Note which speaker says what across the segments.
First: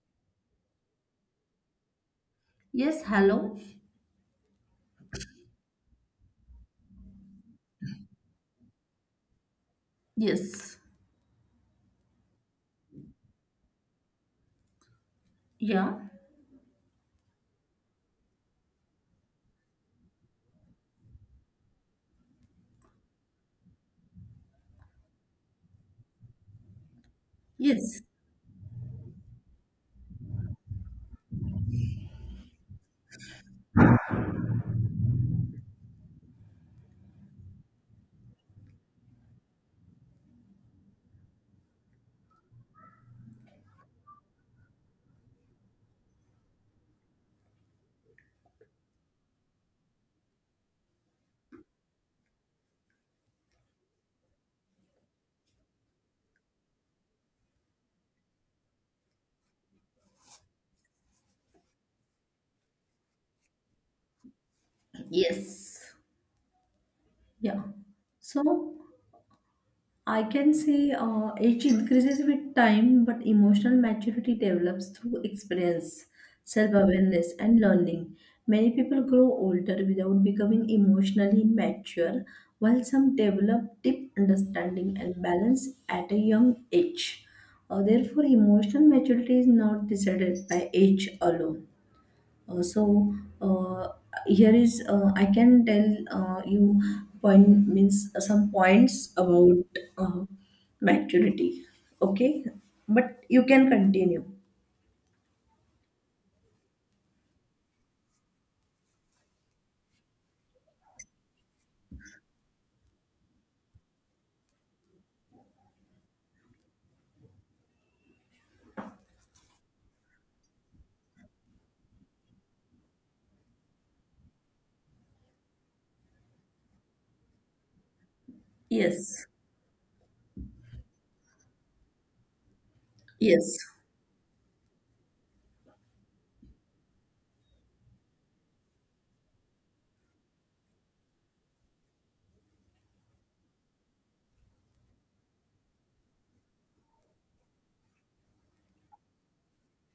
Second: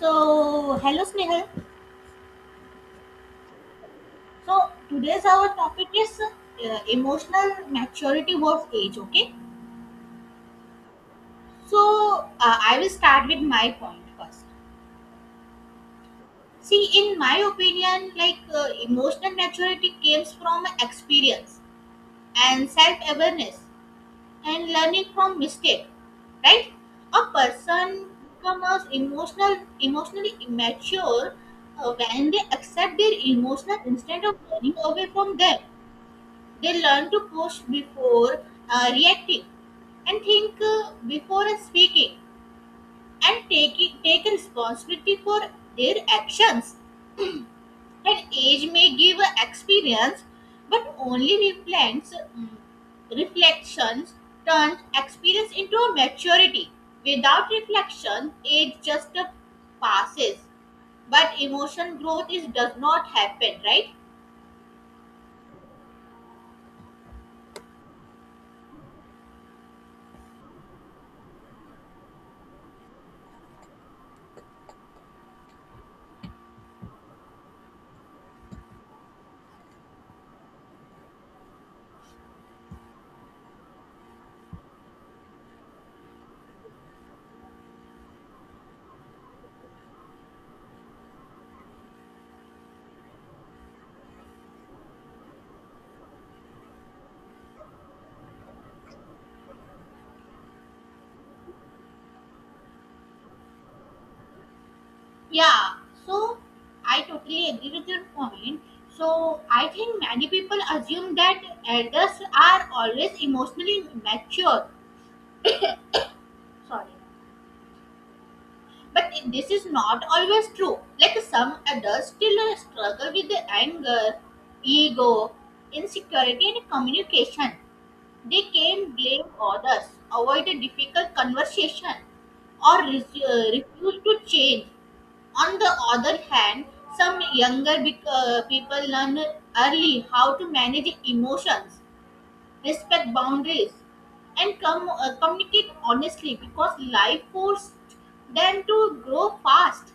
Speaker 1: So, hello Snehal.
Speaker 2: Yes, hello.
Speaker 1: So, today's our topic is emotional maturity with age, okay?
Speaker 2: Yes.
Speaker 1: So, I will start with my point first.
Speaker 2: Yeah.
Speaker 1: See, in my opinion, like emotional maturity comes from experience and self awareness and learning from mistake, right? A
Speaker 2: Yes.
Speaker 1: person becomes emotionally immature when they accept their emotional instead of running away from them. They learn to pause before reacting and think before speaking and take responsibility for their actions. And age may give experience but only reflections turns experience into a maturity. Without reflection, age just passes, but emotion growth is does not happen, right?
Speaker 2: Yes. Yeah. So I can say age increases with time, but emotional maturity develops through experience, self awareness, and learning. Many people grow older without becoming emotionally mature, while some develop deep understanding and balance at a young age. Therefore, emotional maturity is not decided by age alone. Uh, so uh, here is I can tell you point means some points about uh, maturity. Okay, but you can continue.
Speaker 1: Yeah, so I totally agree with your point. So I think many people assume that elders are always emotionally mature. Sorry. But this is not always true. Like some adults still struggle with the anger, ego, insecurity, and communication. They can blame
Speaker 2: Yes,
Speaker 1: others, avoid a difficult conversation, or
Speaker 2: yes.
Speaker 1: refuse to change. On the other hand, some people learn early how to manage emotions, respect boundaries, and communicate honestly because life forced them to grow fast.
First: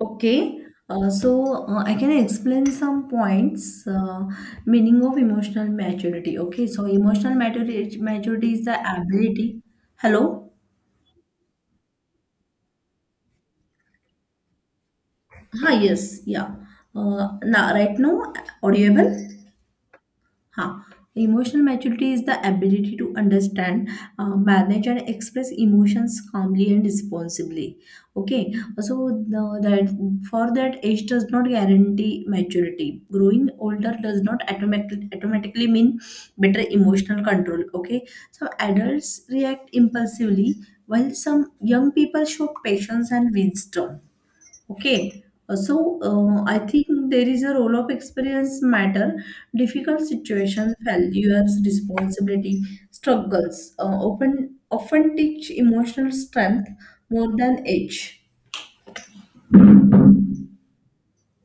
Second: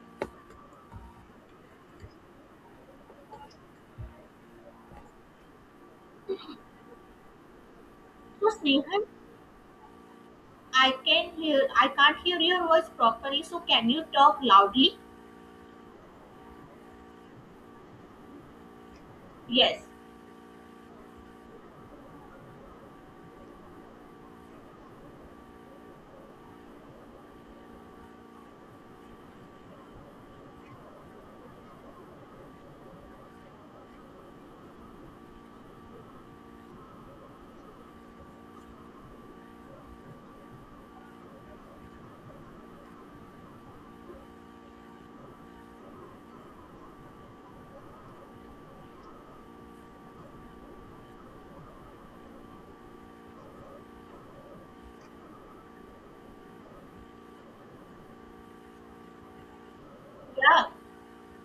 Speaker 2: Okay. I can explain some points. Meaning of emotional maturity. Okay, so emotional maturity
Speaker 1: So,
Speaker 2: maturity is the
Speaker 1: Snehan,
Speaker 2: ability. Hello.
Speaker 1: I can't hear your voice properly. So, can you talk loudly?
Speaker 2: Hi. Yes. Yeah. Now right now audible.
Speaker 1: Yes.
Speaker 2: हाँ, emotional maturity is the ability to understand, manage, and express emotions calmly and responsibly. Okay, so that for that age does not guarantee maturity. Growing older does not automatically mean better emotional control. Okay, some adults react impulsively while some young people show patience and wisdom. Okay, I think there is a role of experience matter. Difficult situations, failures, responsibility, struggles often teach emotional strength more than age.
Speaker 1: Yeah,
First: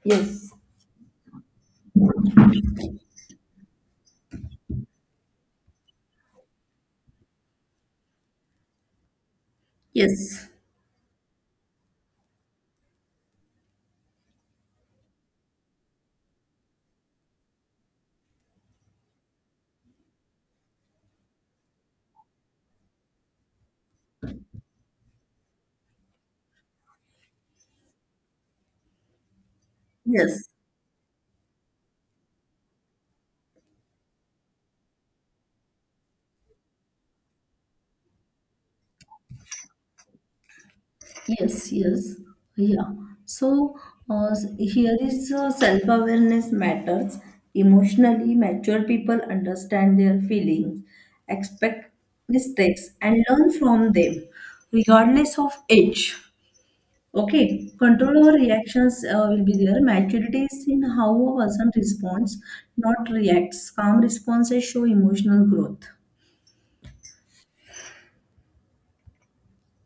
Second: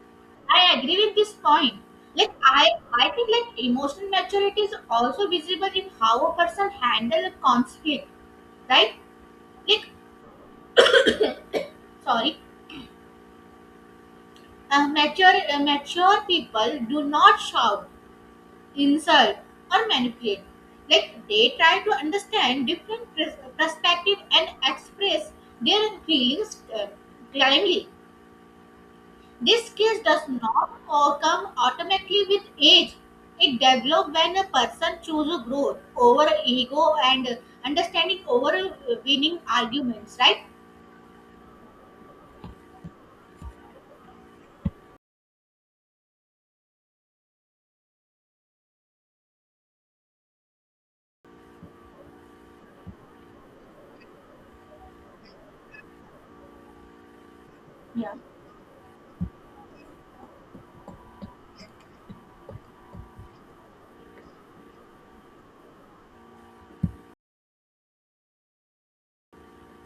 Speaker 2: Yes.
Speaker 1: I agree with this point. Like I think like emotional maturity is also visible in how a person handle a conflict, right? it
Speaker 2: Yes,
Speaker 1: Sorry. Mature people do not shout, insult, or manipulate. Like they try to understand different perspective and express their feelings calmly. This skill does
Speaker 2: yes.
Speaker 1: not come automatically with age. It develops when a person chooses growth over ego and understanding over winning arguments, right?
Speaker 2: Yes, yes, yeah. So here is self-awareness matters. Emotionally mature people understand their feelings, expect mistakes, and learn from them, regardless of age. Okay,
Speaker 1: Yeah.
Speaker 2: control over reactions will be there. Maturity is in how a person responds, not reacts. Calm responses show emotional growth.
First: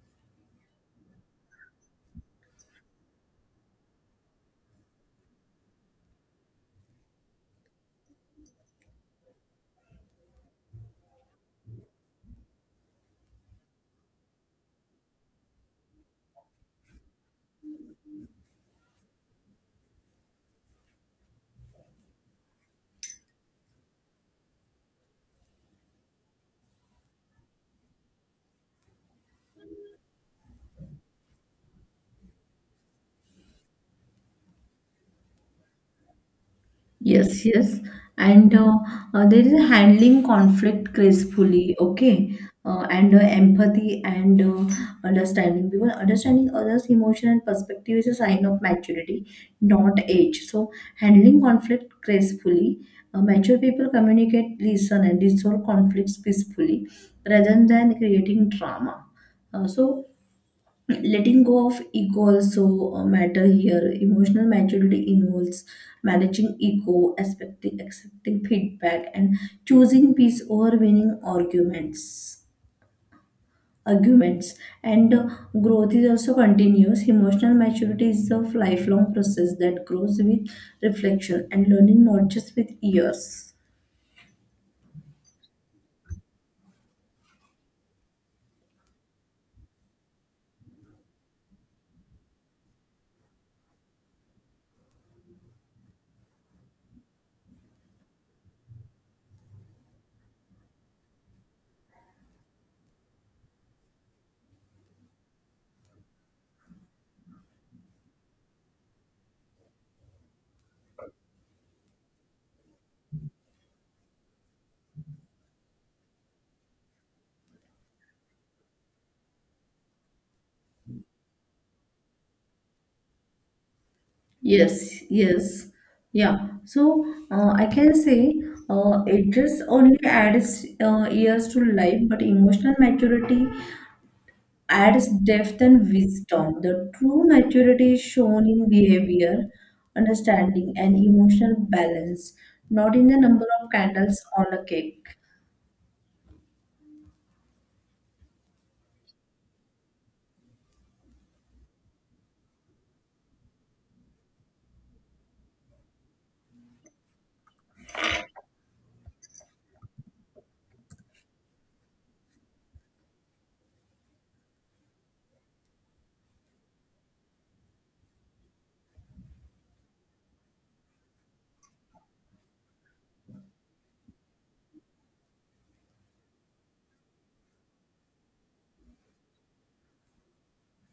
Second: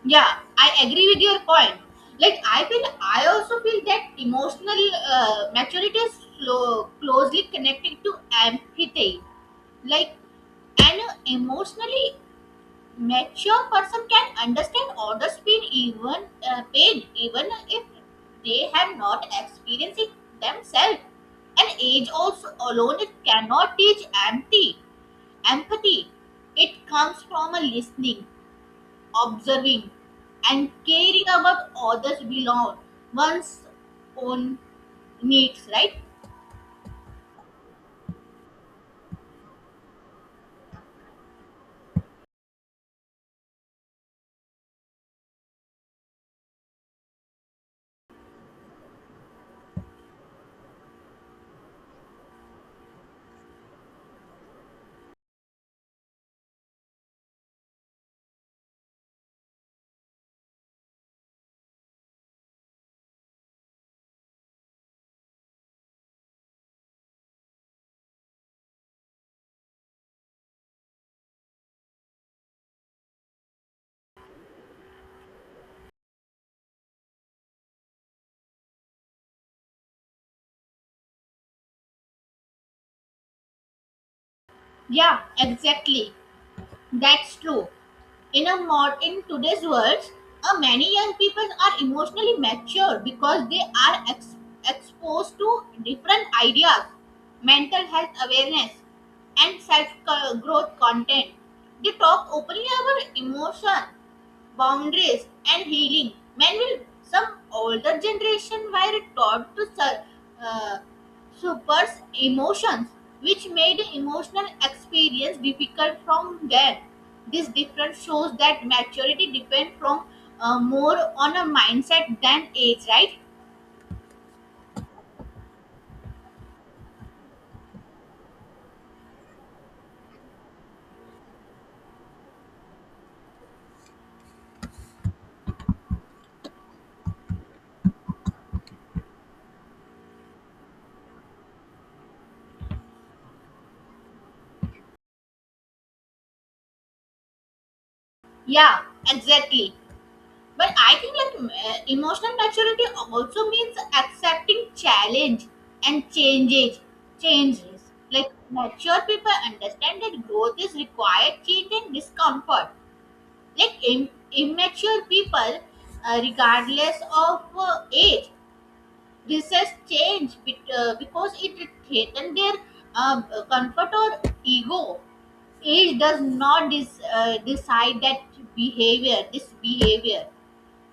Speaker 1: Yeah, I agree with your point. Like I also feel that emotional maturity is closely connected to empathy. Like an emotionally mature person can understand others' pain, even if they have not experienced it themselves. And age also alone it cannot teach empty empathy. It comes from a listening, observing, and caring about others beyond one's own needs, right?
Speaker 2: Yes, yes. And there is a handling conflict gracefully, okay? And Empathy and understanding, because understanding others' emotion and perspective is a sign of maturity, not age. So, handling conflict gracefully, mature people communicate, listen, and resolve conflicts peacefully rather than creating drama. Uh, so, Letting go of ego also matter here. Emotional maturity involves managing ego, expecting, accepting feedback, and choosing peace over winning arguments, and growth is also continuous. Emotional maturity is a lifelong process that grows with reflection and learning, not just with years.
Speaker 1: Yeah, exactly. That's true. In a mod in today's world, many young people are emotionally mature because they are exposed to different ideas, mental health awareness, and self growth content. They talk openly about emotion, boundaries, and healing. Men will some older generation were taught to uh, suppress emotions, which made emotional experience difficult from them. This difference shows that maturity depends from more on a mindset than age, right?
Speaker 2: Yes, yes, yeah. So I can say, ages only adds years to life, but emotional maturity adds depth and wisdom. The true maturity is shown in behavior, understanding, and emotional balance, not in the number of candles on a cake.
Speaker 1: Yeah, exactly. But I think like emotional maturity also means accepting challenge and changes. Like mature people understand that growth is required, change and discomfort. Like immature people, regardless of age, resist change because it threatens their uh, comfort or ego. Age does not decide that behavior this behavior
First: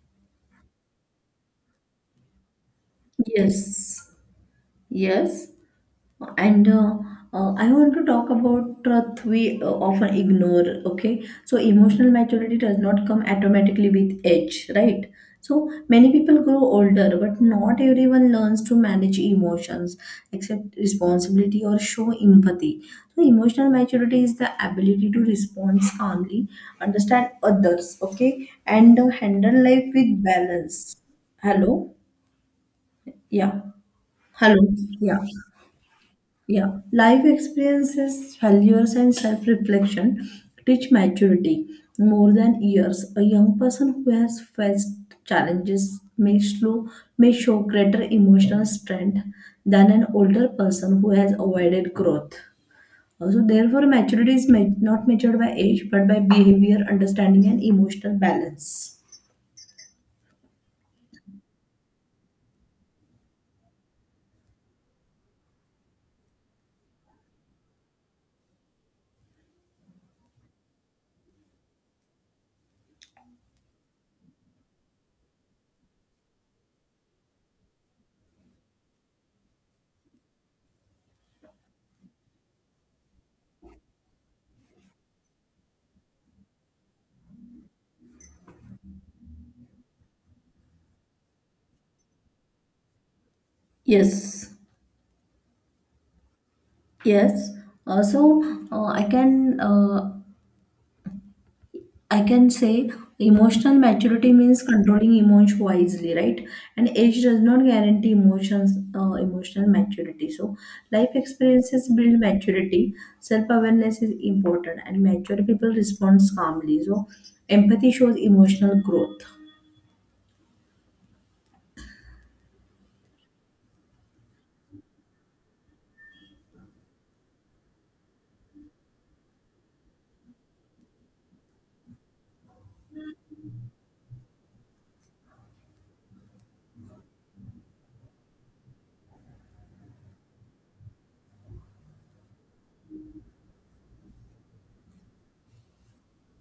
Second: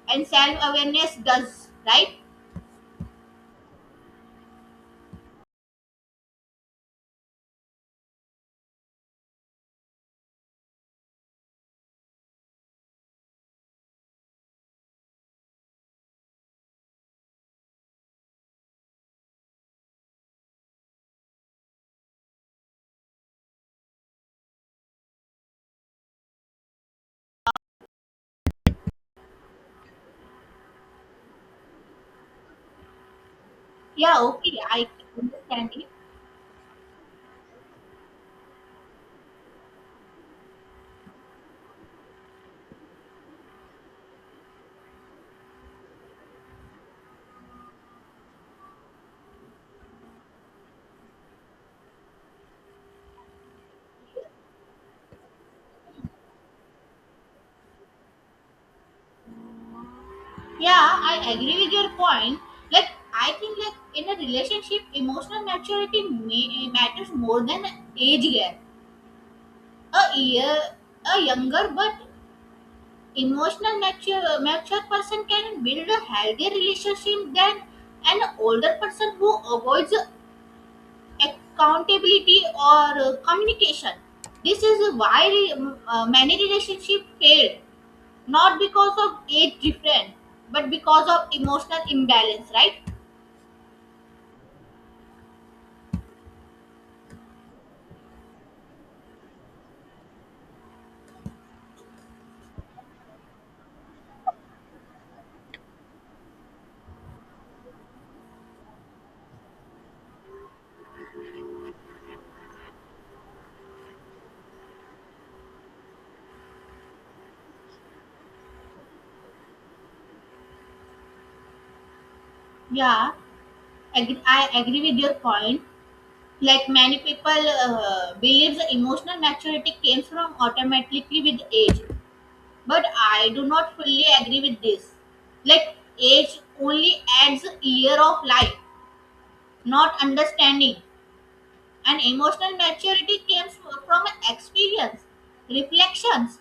Speaker 1: and self awareness does, right?
Speaker 2: Yes, yes. and I want to talk about truth we often ignore. Okay, so emotional maturity does not come automatically with age, right? So many people grow older, but not everyone learns to manage emotions, accept responsibility, or show empathy. So emotional maturity is the ability to respond calmly, understand others, okay, and handle life with balance. Hello. Yeah.
Speaker 1: Yeah, okay,
Speaker 2: Hello.
Speaker 1: I
Speaker 2: Yeah.
Speaker 1: understand it.
Speaker 2: Yeah, life experiences, failures, and self reflection teach maturity more than years. A young person who has faced challenges may, slow, may show greater emotional strength than an older person who has avoided growth. Also, therefore, maturity is not measured by age but by behavior, understanding, and emotional balance.
Speaker 1: Yeah, I agree with your point. Like, I think like in a relationship, emotional maturity matters more than age gap. A year, a younger but emotional mature person can build a healthier relationship than an older person who avoids accountability or communication. This is why many relationships fail, not because of age difference, but because of emotional imbalance, right?
Speaker 2: Yes, yes. Also, uh, I can uh, I can say emotional maturity means controlling emotions wisely, right? And age does not guarantee emotional maturity. So, life experiences build maturity. Self awareness is important, and mature people respond calmly. So, empathy shows emotional growth.
Speaker 1: Yeah, I agree with your point. Like many people believe the emotional maturity comes from automatically with age, but I do not fully agree with this. Like age only adds a year of life, not understanding. And emotional maturity comes from experience, reflections,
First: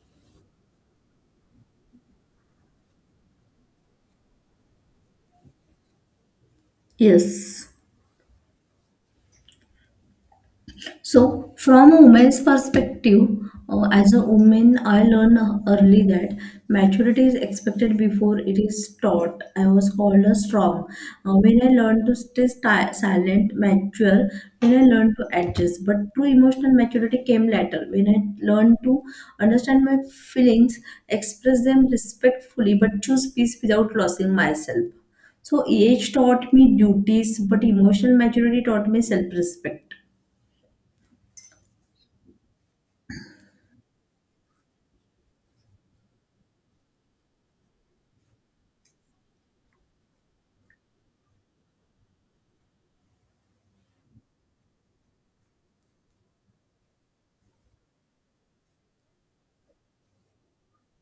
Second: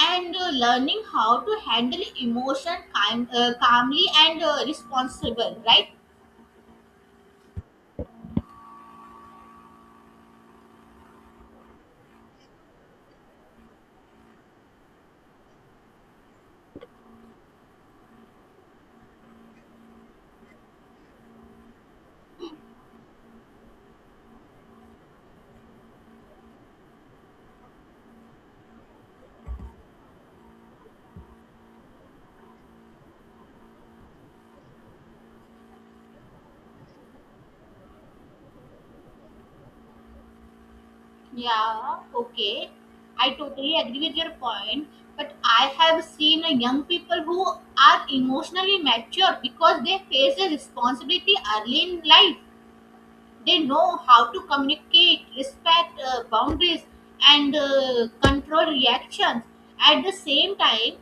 Speaker 1: and learning how to handle emotion calmly and responsible, right?
Speaker 2: Yes. So, from a woman's perspective, as a woman, I learned early that maturity is expected before it is taught. I was called a strong. When I learned to stay silent, mature, when I learned to adjust. But true emotional maturity came later. When I learned to understand my feelings, express them respectfully, but choose peace without losing myself. So, age taught me duties, but emotional maturity taught me self respect.
Speaker 1: Yeah, okay. I totally agree with your point. But I have seen young people who are emotionally mature because they face a responsibility early in life. They know how to communicate, respect boundaries, and control reactions. At the same time,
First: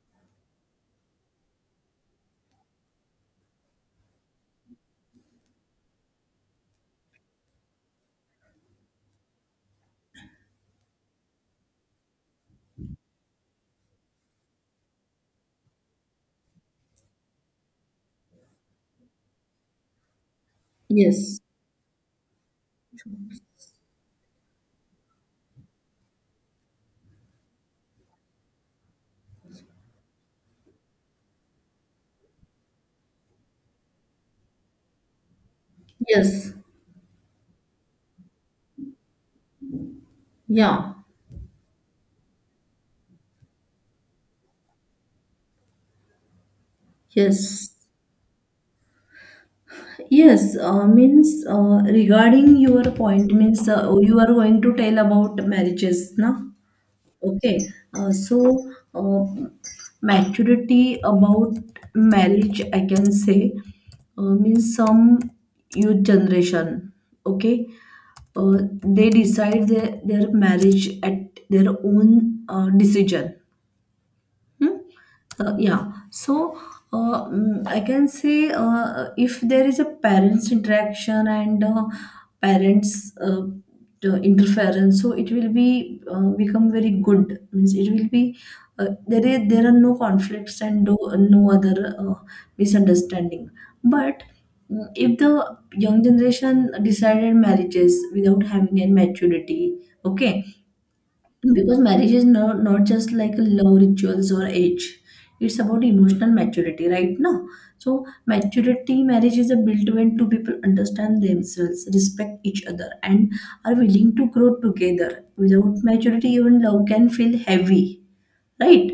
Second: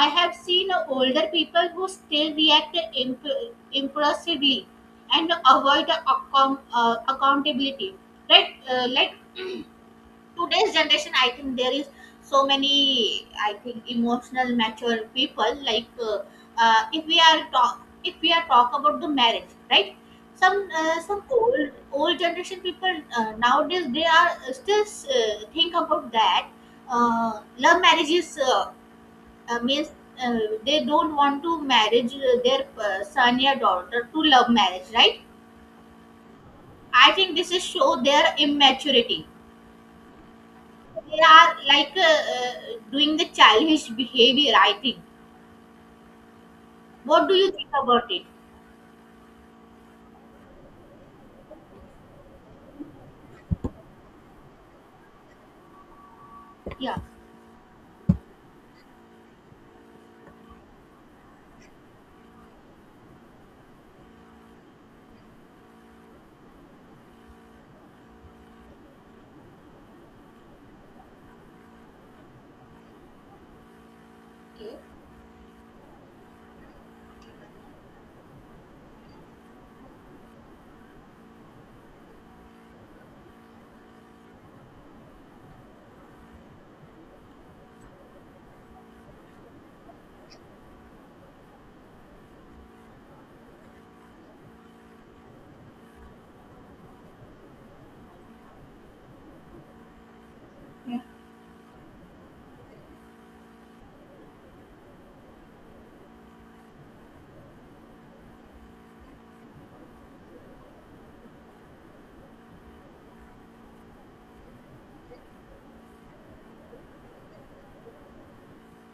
Speaker 1: I have seen older people who still react impulsively and avoid accountability, right? Like, today's generation, I think there is so many. I think emotional mature people, like if we are talk if we are talk about the marriage, right? Some
Speaker 2: Yes.
Speaker 1: old generation people nowadays, they are still think about that, uh, love marriages means, uh, they don't want to marriage their son or daughter to love marriage, right?
Speaker 2: Yes,
Speaker 1: I think this is show their immaturity.
Speaker 2: yeah,
Speaker 1: They are like doing the childish behavior, I think. What do you
Speaker 2: yes,
Speaker 1: think about it?
Speaker 2: yes. Means Regarding your point, means you are going to tell about marriages, na?
Speaker 1: Yeah,
Speaker 2: Okay. Uh, so uh, Maturity about marriage, I can say, means some youth generation. Okay. Uh, they decide their marriage at their own decision. Hmm? Yeah. So I can say, if there is a parents interaction and parents the interference, so it will be become very good. Means it will be there. There are no conflicts and no other misunderstanding. But if the young generation decided marriages without having any maturity, okay, because marriage is not just like love rituals or age, it's about emotional maturity right now. So maturity marriage is a built when two people understand themselves, respect each other, and are willing to grow together. Without maturity, even love can feel heavy, right?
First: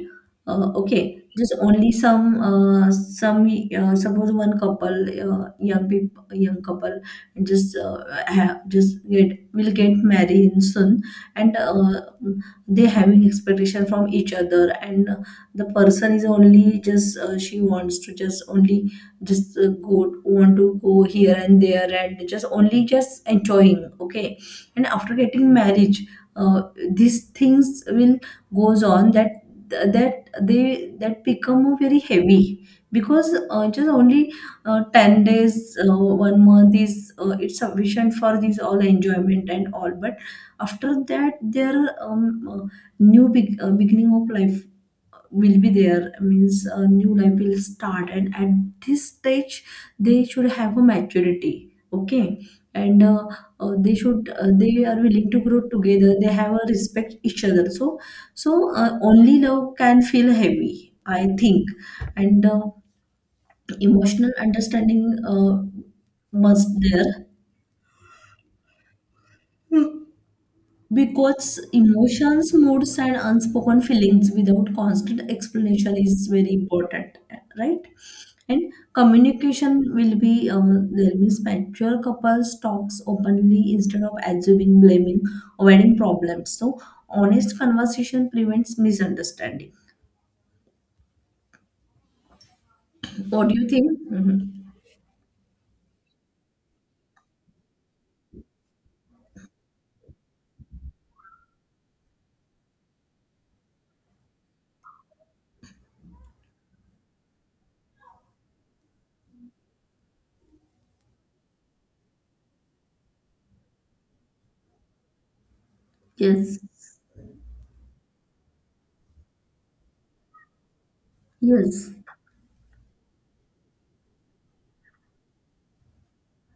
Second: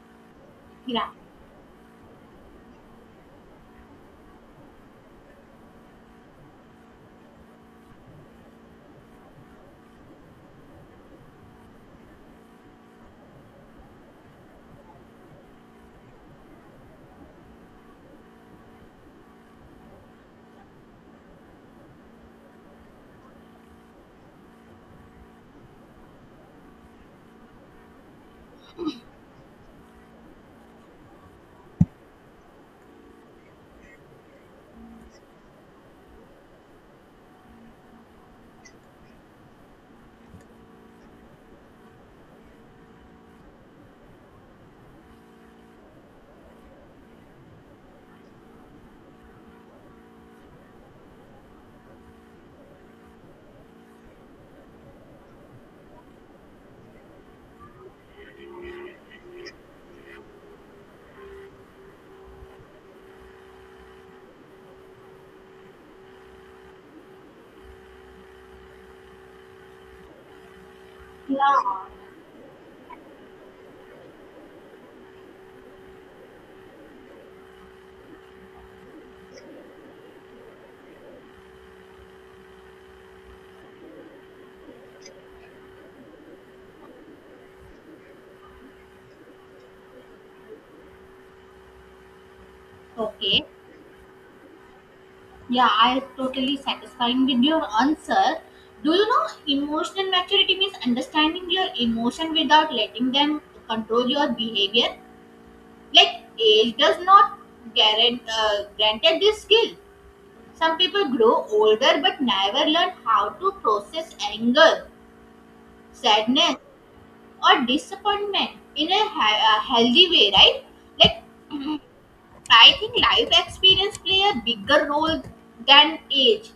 Speaker 1: yeah,
Speaker 2: Okay, just only some suppose one couple, young people, young couple, just have just get will get married soon, and they having expectation from each other, and the person is only just she wants to just only just go want to go here and there and just only just enjoying, okay, and after getting marriage, uh, these things will goes on that that they that become very heavy because just only 10 days one month is it's sufficient for this all enjoyment and all, but after that their um, uh, new big, beginning of life will be there. Means a new life will start, and at this stage they should have a maturity, okay, and they should they are willing to grow together, they have a respect each other. So so only love can feel heavy, I think, and emotional understanding must there.
Speaker 1: yeah.
Speaker 2: Because emotions, moods, and unspoken feelings without constant explanation is very important, right? And communication will be there. Means mature couples talks openly instead of assuming, blaming, avoiding problems. So honest conversation prevents misunderstanding.
Speaker 1: Okay.
Speaker 2: What do you think? Mhm.
Speaker 1: Yeah, I totally satisfying with your answer. Do you know emotional maturity means understanding your emotion without letting them control your behavior? Like age does not guarant granted this skill. Some people grow older but never learn how to process anger, sadness,
Speaker 2: Yes,
Speaker 1: or disappointment in a healthy way, right? Like, mm,
Speaker 2: yes,
Speaker 1: I think life experience play a bigger role than age.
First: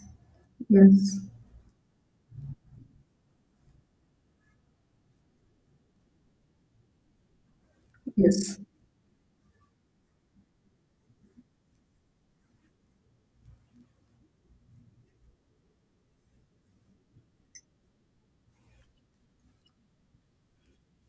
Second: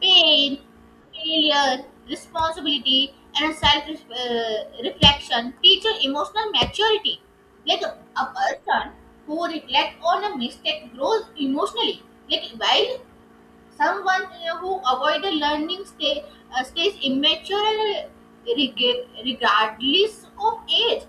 Speaker 1: Pain,
Speaker 2: yes,
Speaker 1: failure, responsibility, and self reflection teach an emotional maturity. Like a
Speaker 2: yes.
Speaker 1: person who reflects on a mistake grows emotionally. Like while someone who avoid the learning stays immature and regardless of age.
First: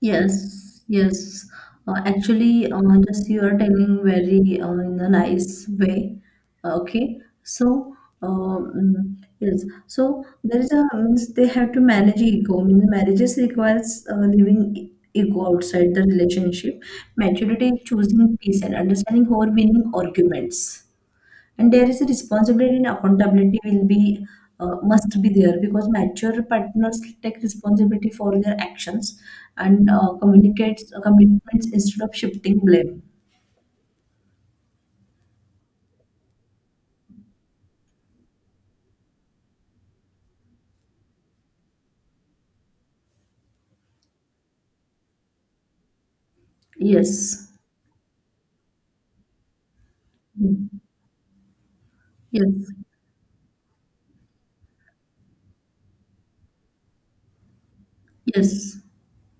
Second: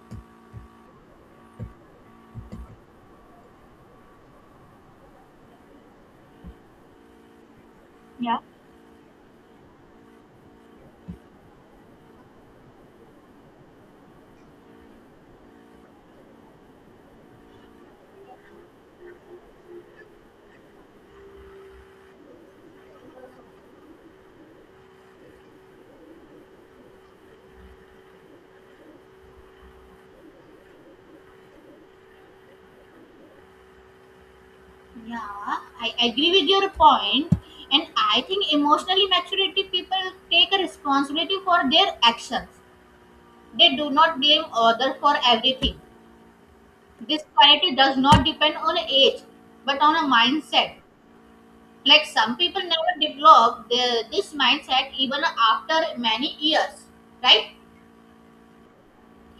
Speaker 2: Yes, yes. Actually, just you are telling very in a nice way. Uh, okay, so
Speaker 1: Yeah.
Speaker 2: yes, so there is a means they have to manage ego. Means marriages requires leaving ego outside the relationship. Maturity is choosing peace and understanding over winning arguments, and there is a responsibility and accountability will be must be there, because mature partners take responsibility for their actions and communicates commitments instead of shifting blame.
Speaker 1: Yeah, I agree with your point, and I think emotionally maturity people take a responsibility for their actions. They do not blame others for everything. This
Speaker 2: Yes.
Speaker 1: quality does not depend on age, but on a
Speaker 2: Mm.
Speaker 1: mindset. Like some people
Speaker 2: Yes,
Speaker 1: never develop this mindset even after many years, right?
Speaker 2: yes,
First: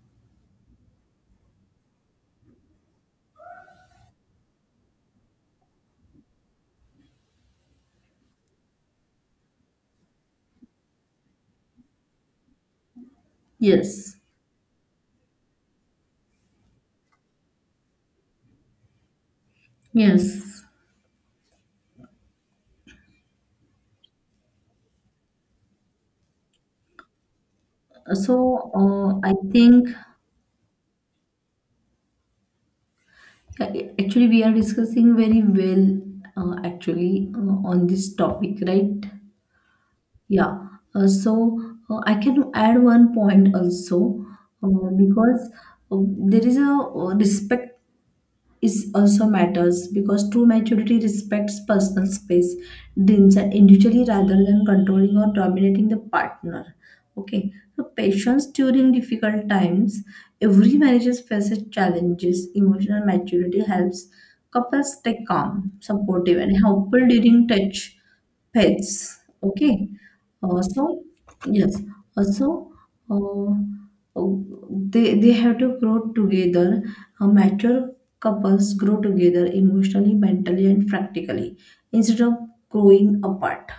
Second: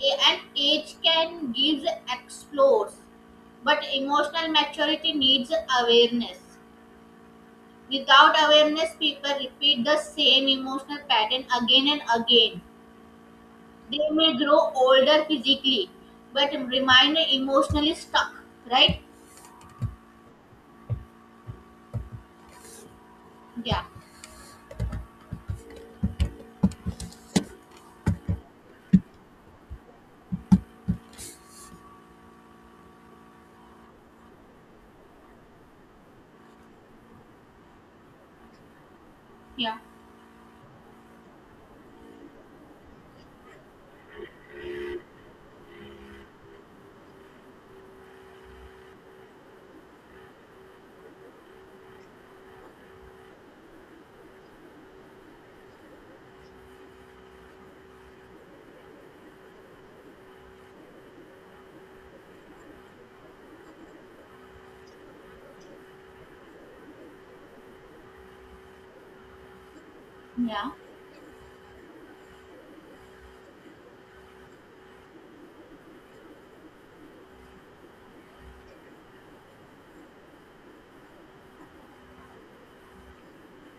Speaker 1: A- And age can give explores, but emotional maturity needs awareness. Without awareness, people repeat the same emotional pattern again and again. They
Speaker 2: yes,
Speaker 1: may grow older physically, but remain emotionally stuck, right?
Speaker 2: yes.
Speaker 1: Yeah,
Speaker 2: So I think uh, actually we are discussing very well, actually on this topic, right?
Speaker 1: yeah,
Speaker 2: Yeah, uh, so I can add one point also, uh, because there is a respect is also matters because true maturity respects personal space, dreams, and individually rather than controlling or dominating the partner. Okay, so patience during difficult times. Every marriage faces challenges. Emotional maturity helps couples stay calm, supportive, and helpful during touch pets. Okay,
Speaker 1: yeah,
Speaker 2: also, yes, also. Uh, uh, they have to grow together. A mature couples grow together emotionally, mentally, and practically instead of growing apart.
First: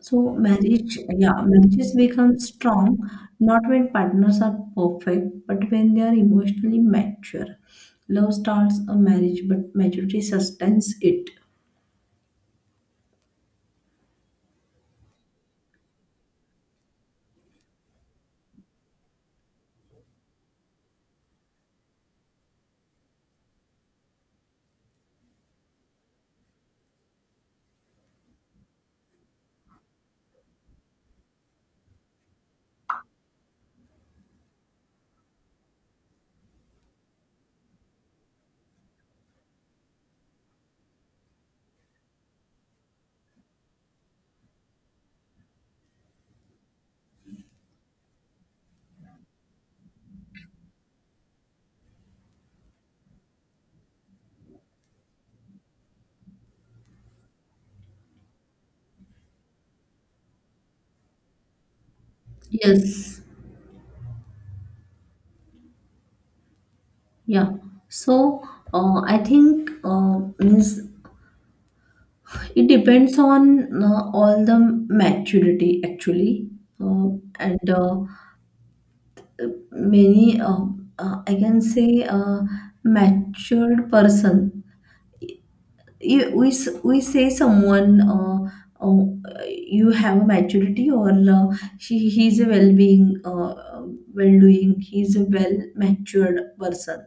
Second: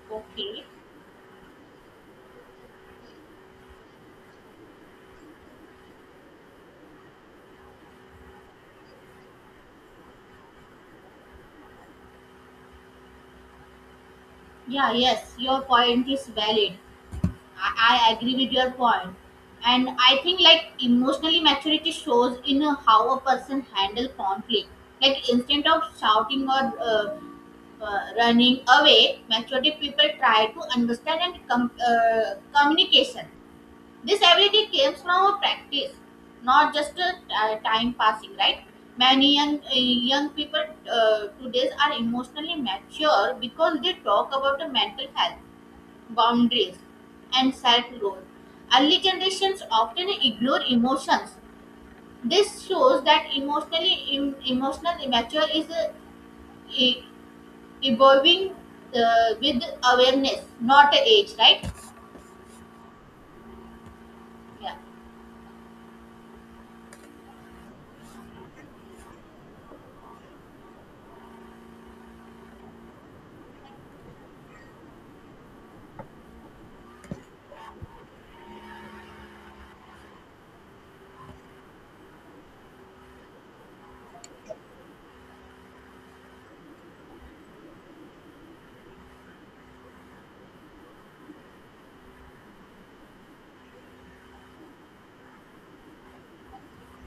Speaker 2: So
Speaker 1: okay.
Speaker 2: marriage, yeah, marriages become strong not when partners are perfect, but when they are emotionally mature. Love starts a marriage, but maturity sustains it.
Speaker 1: Yeah, yes, your point is valid. I agree with your point. And I think like emotionally maturity shows in how a person handle conflict. Like instead of shouting or running away, maturity people try to understand and communication. This ability comes from a practice, not just a time passing, right? Many young people today are emotionally mature because they talk about the mental health, boundaries, and self growth. Early generations often ignore emotions. This shows that emotional immature is i- evolving with awareness, not age, right?
Speaker 2: Yes,
Speaker 1: Yeah,
Speaker 2: yeah. So I think means it depends on all the maturity actually, uh, and many I can say uh, matured person. We say someone oh, you have a maturity, or he's a well-being, well-doing, he's a well matured person,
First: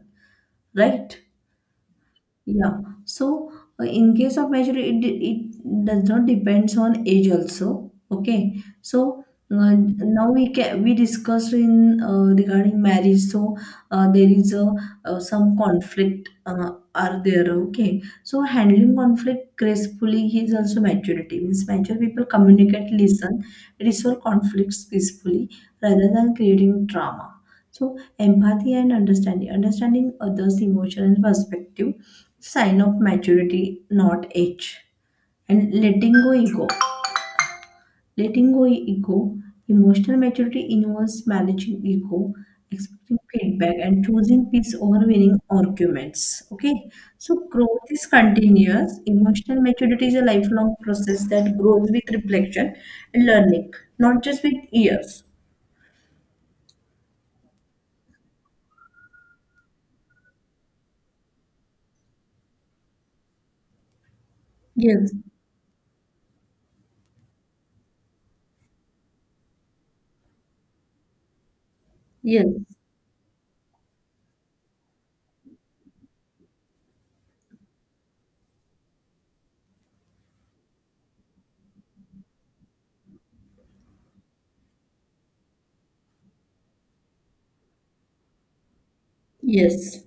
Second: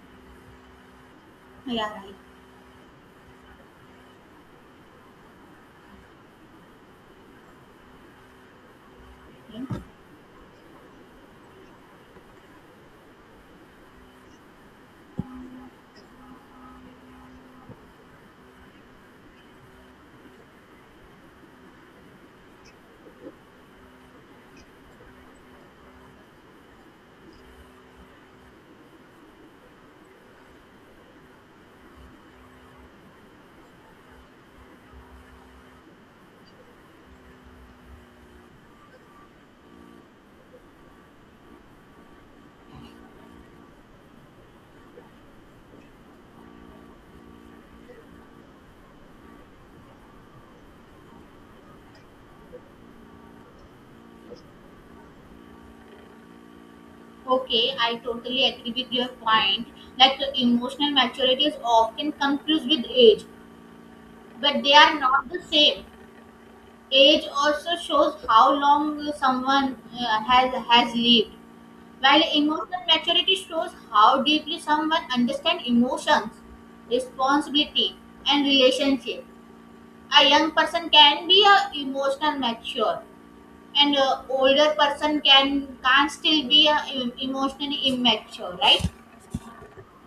Speaker 2: right?
Speaker 1: yeah, right.
Speaker 2: Yeah. So in case of maturity, it does not depends on age also. Okay. So
Speaker 1: Yeah.
Speaker 2: now we can we discussed in regarding marriage. So there is a some conflict are there. Okay. So handling conflict gracefully is also maturity. Means mature people communicate, listen, resolve conflicts peacefully rather than creating drama. So empathy and understanding others' emotion and perspective sign of maturity, not age. And letting go ego. Letting go ego. Emotional maturity involves managing ego, expecting feedback, and choosing peace over winning arguments. Okay, so growth is continuous. Emotional maturity is a lifelong process that grows with reflection and learning, not just with years.
Speaker 1: Okay, I totally agree with your point. Like emotional maturity is often confused with age, but they are
Speaker 2: Yes,
Speaker 1: not the same. Age also shows how long someone has lived, while
Speaker 2: yes,
Speaker 1: emotional maturity shows how deeply someone understands emotions, responsibility, and relationship. A young person can be a emotional mature. And a older person can still be emotionally immature, right?
Speaker 2: yes.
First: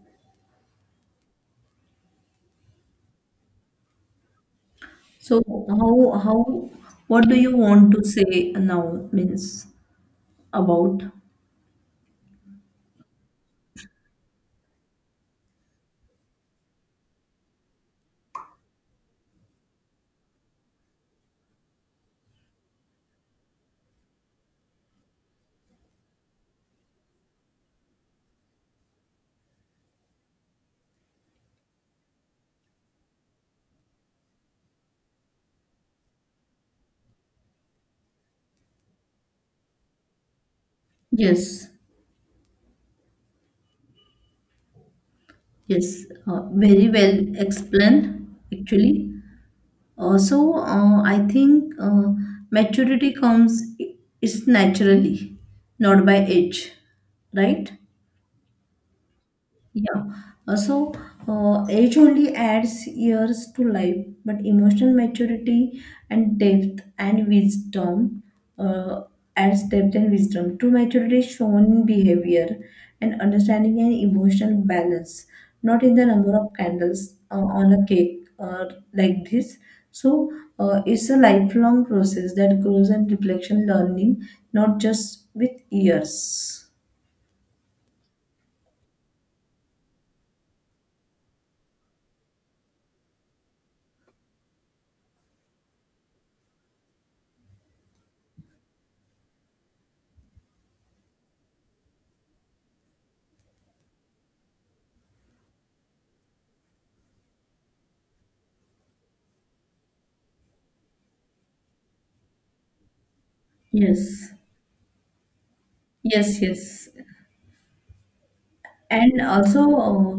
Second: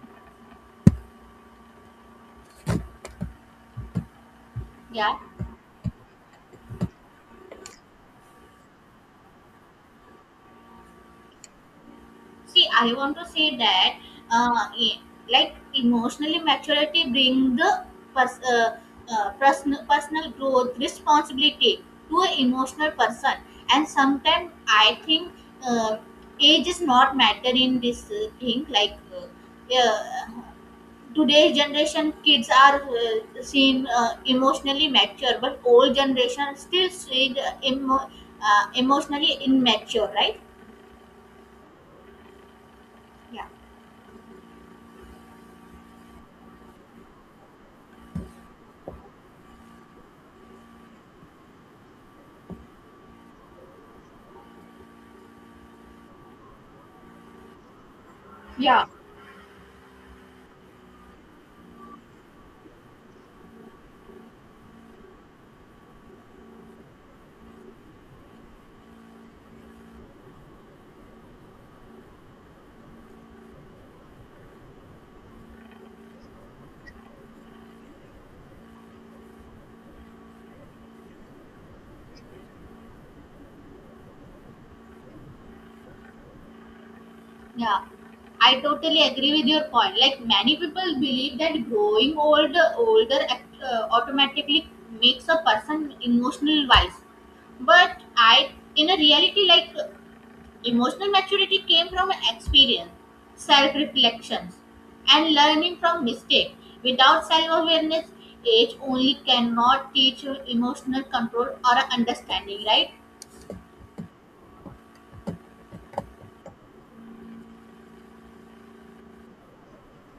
Speaker 1: Yeah.
Speaker 2: So how what do you want to say now means about?
Speaker 1: See, I want to say that, uh, e- like emotionally maturity bring the pers- uh, personal growth responsibility to an emotional person, and sometimes I think uh, age is not matter in this thing. Like, yeah, today's generation kids are seen emotionally mature, but old generation still seen emotionally immature, right?
Speaker 2: Yes,
Speaker 1: Yeah,
Speaker 2: yes, very well explained actually. Also, I think maturity is naturally, not by age, right? Yeah. So, age only adds years to life, but emotional maturity and depth and wisdom uh, adds depth and wisdom. True maturity is shown in behavior and understanding and emotional balance, not in the number of candles on a cake or like this. So, it's a lifelong process that grows and reflection learning, not just with years.
Speaker 1: yeah. I totally agree with your point. Like many people believe that older automatically makes a person emotional wise. But I, in a reality, like emotional maturity came from experience, self reflections, and learning from mistakes. Without self awareness, age only cannot teach you emotional control or understanding, right?
Speaker 2: Yes. Yes, yes. And also,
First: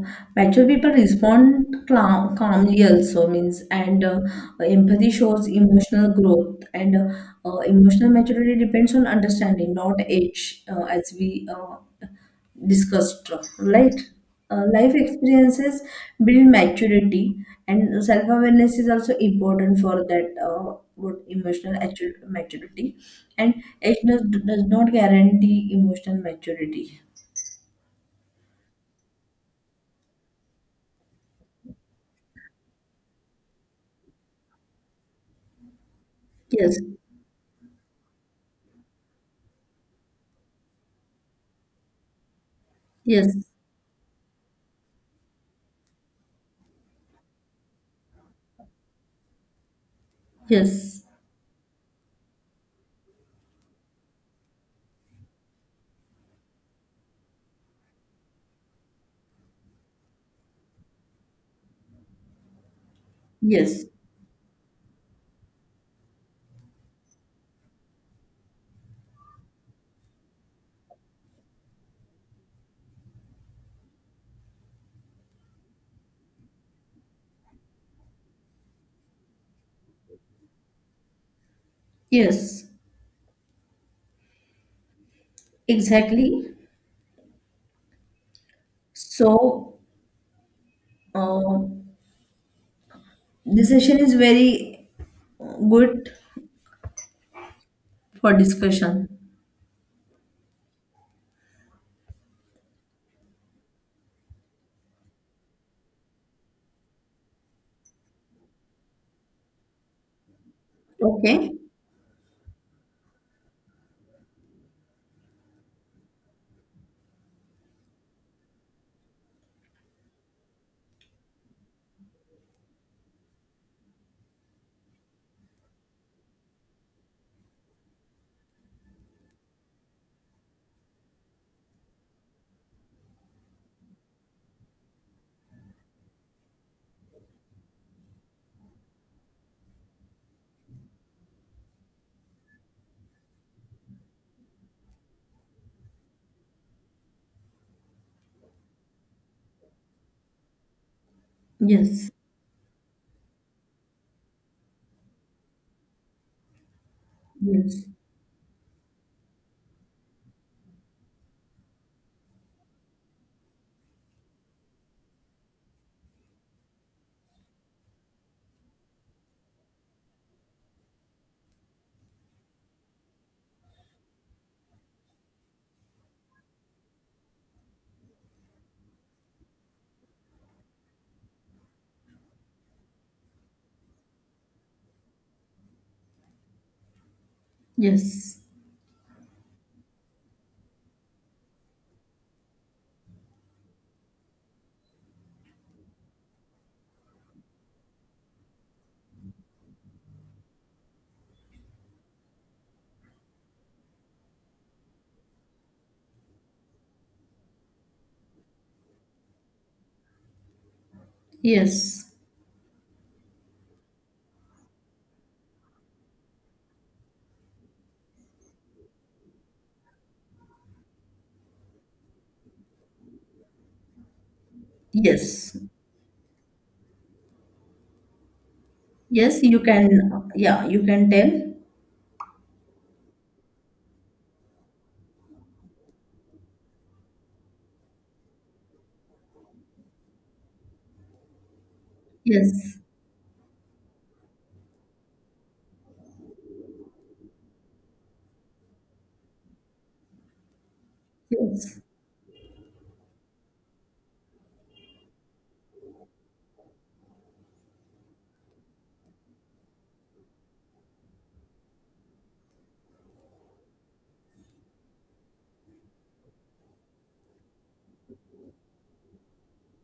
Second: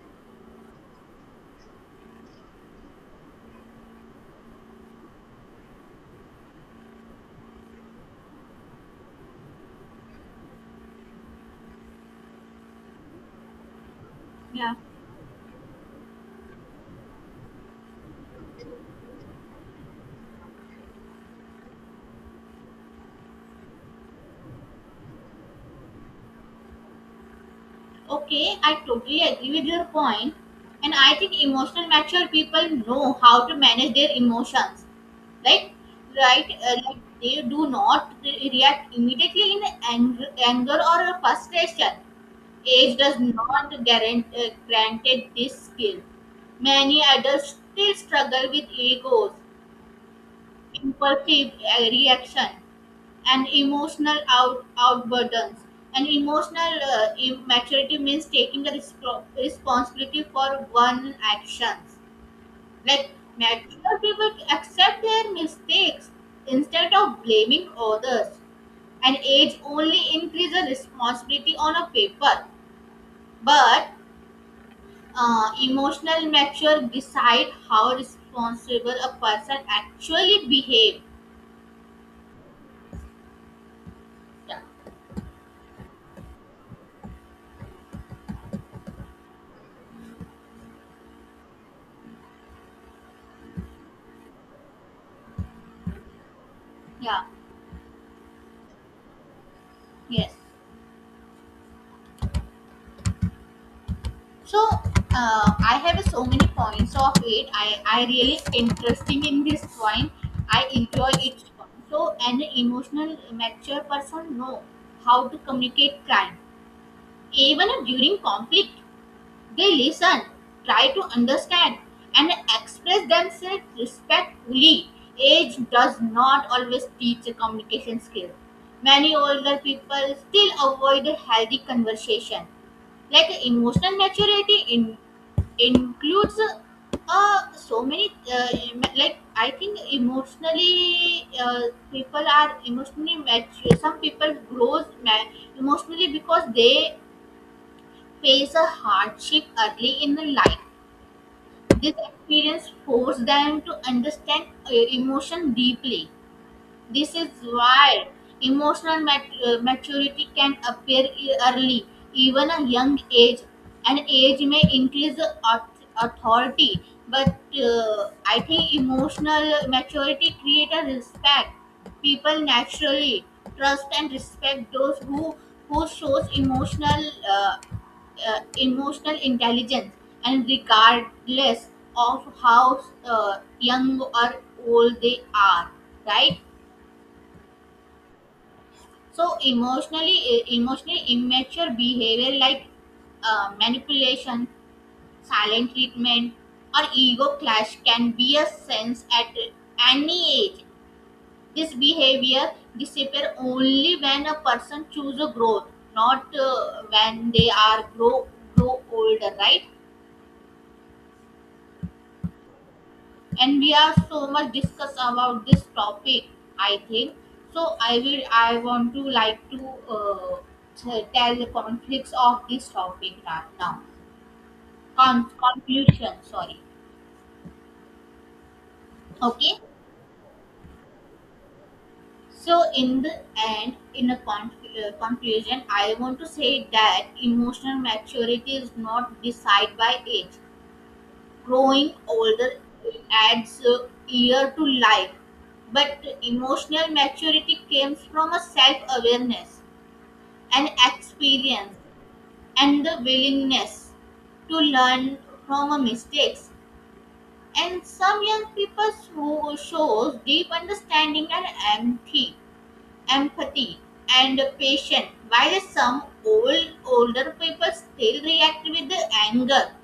Speaker 2: mature people respond calmly also means, and empathy shows emotional growth, and emotional maturity depends on understanding, not age, as we discussed, right?
Speaker 1: Yeah.
Speaker 2: Life experiences build maturity, and self-awareness is also important for that. Maturity and age does not guarantee emotional maturity.
Speaker 1: Okay, I totally agree with your point, and I think emotional mature people know how to manage their emotions, right? Right,
Speaker 2: Yes.
Speaker 1: like they do not react immediately in anger or frustration. Age does
Speaker 2: Yes.
Speaker 1: not guarant granted this skill. Many adults still struggle with egos,
Speaker 2: Yes,
Speaker 1: impulsive reaction, and emotional out outburdens. And emotional maturity means taking the responsibility for one actions. Like
Speaker 2: yes,
Speaker 1: mature people accept their mistakes instead of blaming others. And age only increases responsibility on a paper, but emotional mature decide how responsible a person actually behave.
Speaker 2: yes,
Speaker 1: Yeah.
Speaker 2: exactly. So, uh, this session is very good
Speaker 1: Yeah,
Speaker 2: for discussion.
Speaker 1: yes, so I have so many points of it. I really interesting in this point. I enjoy it.
Speaker 2: Okay?
Speaker 1: So an emotional mature person know how to communicate crime even during conflict. They listen, try to understand, and express themselves respectfully. Age does not always teach a communication skill. Many older people still avoid a healthy conversation. Like emotional maturity includes so many, like I think emotionally people are emotionally mature. Some people grows emotionally because they face a hardship early in the life. This
Speaker 2: Yes,
Speaker 1: experience forced them to understand emotion deeply. This is
Speaker 2: yes,
Speaker 1: why maturity can appear early, even a young age. And age may increase the authority, but I think emotional maturity creates a respect. People naturally trust and respect those who shows emotional emotional intelligence and regardless of how young or old they are, right?
Speaker 2: yes,
Speaker 1: So emotionally immature behavior like manipulation, silent treatment, or ego clash can be a sense at any age. This behavior disappear only when a person chooses growth, not when they are grow older, right?
Speaker 2: yes,
Speaker 1: And we have so much discuss about this topic, I think. So I want to like to tell the conflicts of this topic right now.
Speaker 2: yes,
Speaker 1: Conclusion, sorry.
Speaker 2: yes, you
Speaker 1: Okay,
Speaker 2: can, yeah, you can tell.
Speaker 1: so in the end, in a conclusion, I want to say that emotional maturity is not decided by age. Growing older
Speaker 2: Yes,
Speaker 1: adds a year to life, but emotional maturity comes from a self awareness and experience
Speaker 2: yes,
Speaker 1: and the willingness to learn from a mistakes. And some young people shows deep understanding and empathy, empathy and patience, while some older people still react with anger,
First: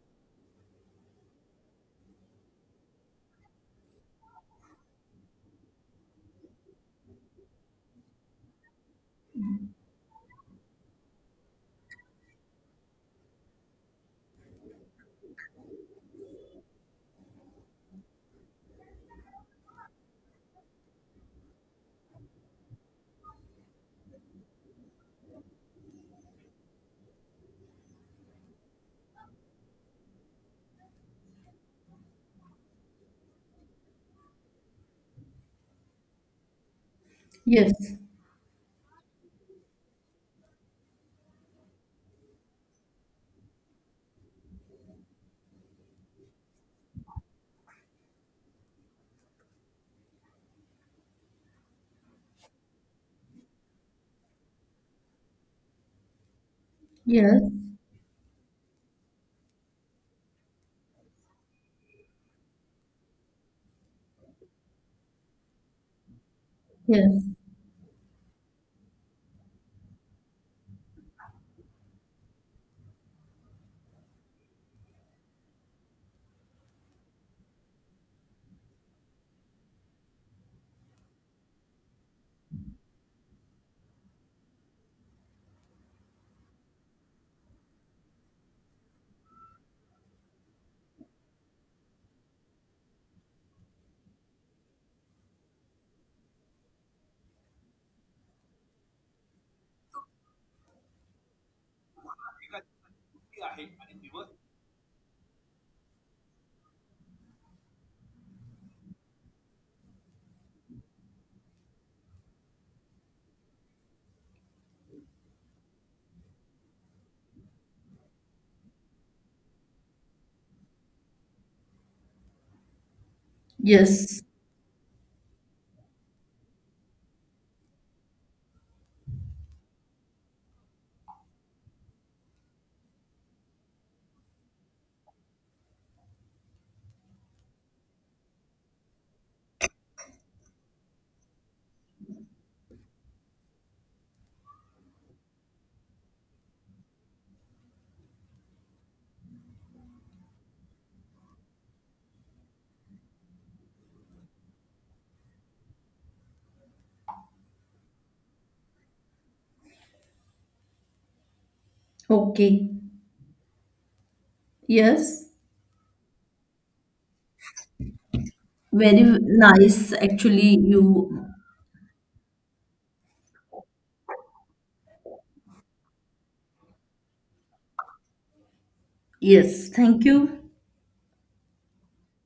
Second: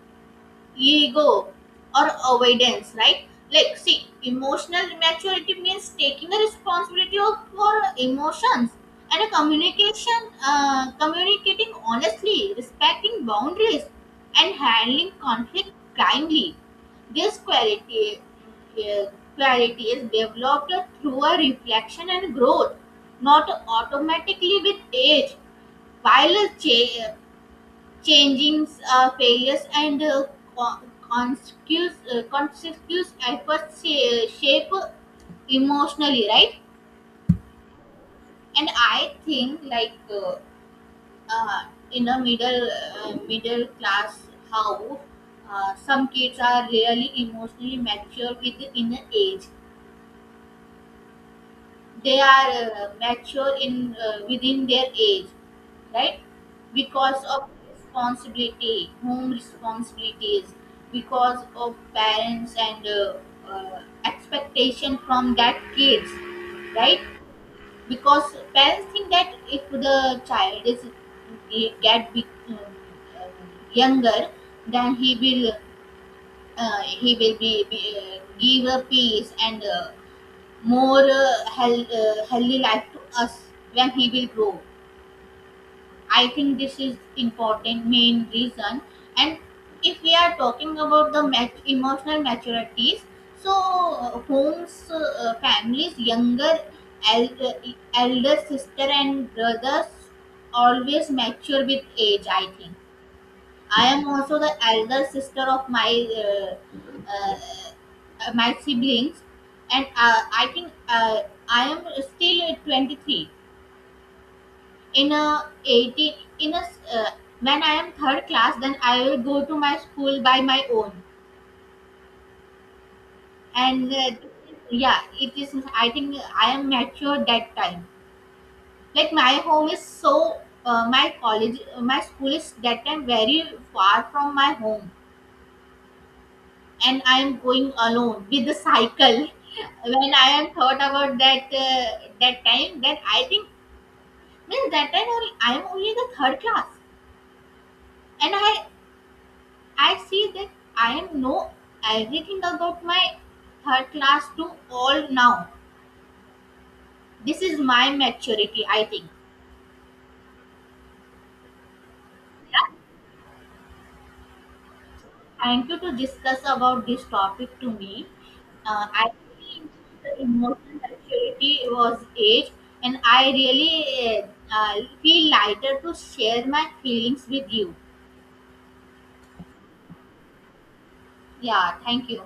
Speaker 1: ego, or avoidance, right? Like, see, emotional maturity means taking the responsibility of for emotions and a communication, communicating honestly, respecting boundaries, and handling conflict kindly. This uh, quality is developed through a reflection and growth, not automatically with age, while changing failures and co- consecutive efforts shape emotionally, right?
Speaker 2: yes,
Speaker 1: And I think like uh, in a middle class house, some kids are really emotionally mature with inner age. They are mature in within their age, right? Because
Speaker 2: yes,
Speaker 1: of responsibility, home responsibilities, because of parents and expectation from that kids, right?
Speaker 2: yes,
Speaker 1: Because parents think that if the child is get big, uh, uh, younger, then he will be give a peace and more healthy life to us when he will grow. I think this is important main reason. And if we are talking about the emotional maturities, so homes, families, younger elder, elder sister and brothers always mature with age, I think. I am also the elder sister of my uh, my siblings, and I think I am still 23. In a 18, in a uh, when I am third class, then I will go to my school by my own, and
Speaker 2: yes.
Speaker 1: yeah, it is. I think I am mature that time. Like my home is so. My college, my school is that time very far from my home and I am going alone with the cycle. When I am thought about that time, that I think means that time only, I am only the third class, and I see that I am know everything about my third class to all now. This is my maturity, I think.
Speaker 2: Okay, yes,
Speaker 1: Thank you to discuss about this topic to me.
Speaker 2: very
Speaker 1: I think
Speaker 2: nice.
Speaker 1: the
Speaker 2: Actually,
Speaker 1: emotional
Speaker 2: you,
Speaker 1: maturity was age, and I really uh, feel lighter to share my feelings with you.
Speaker 2: yes, thank you.
Speaker 1: Yeah, thank you.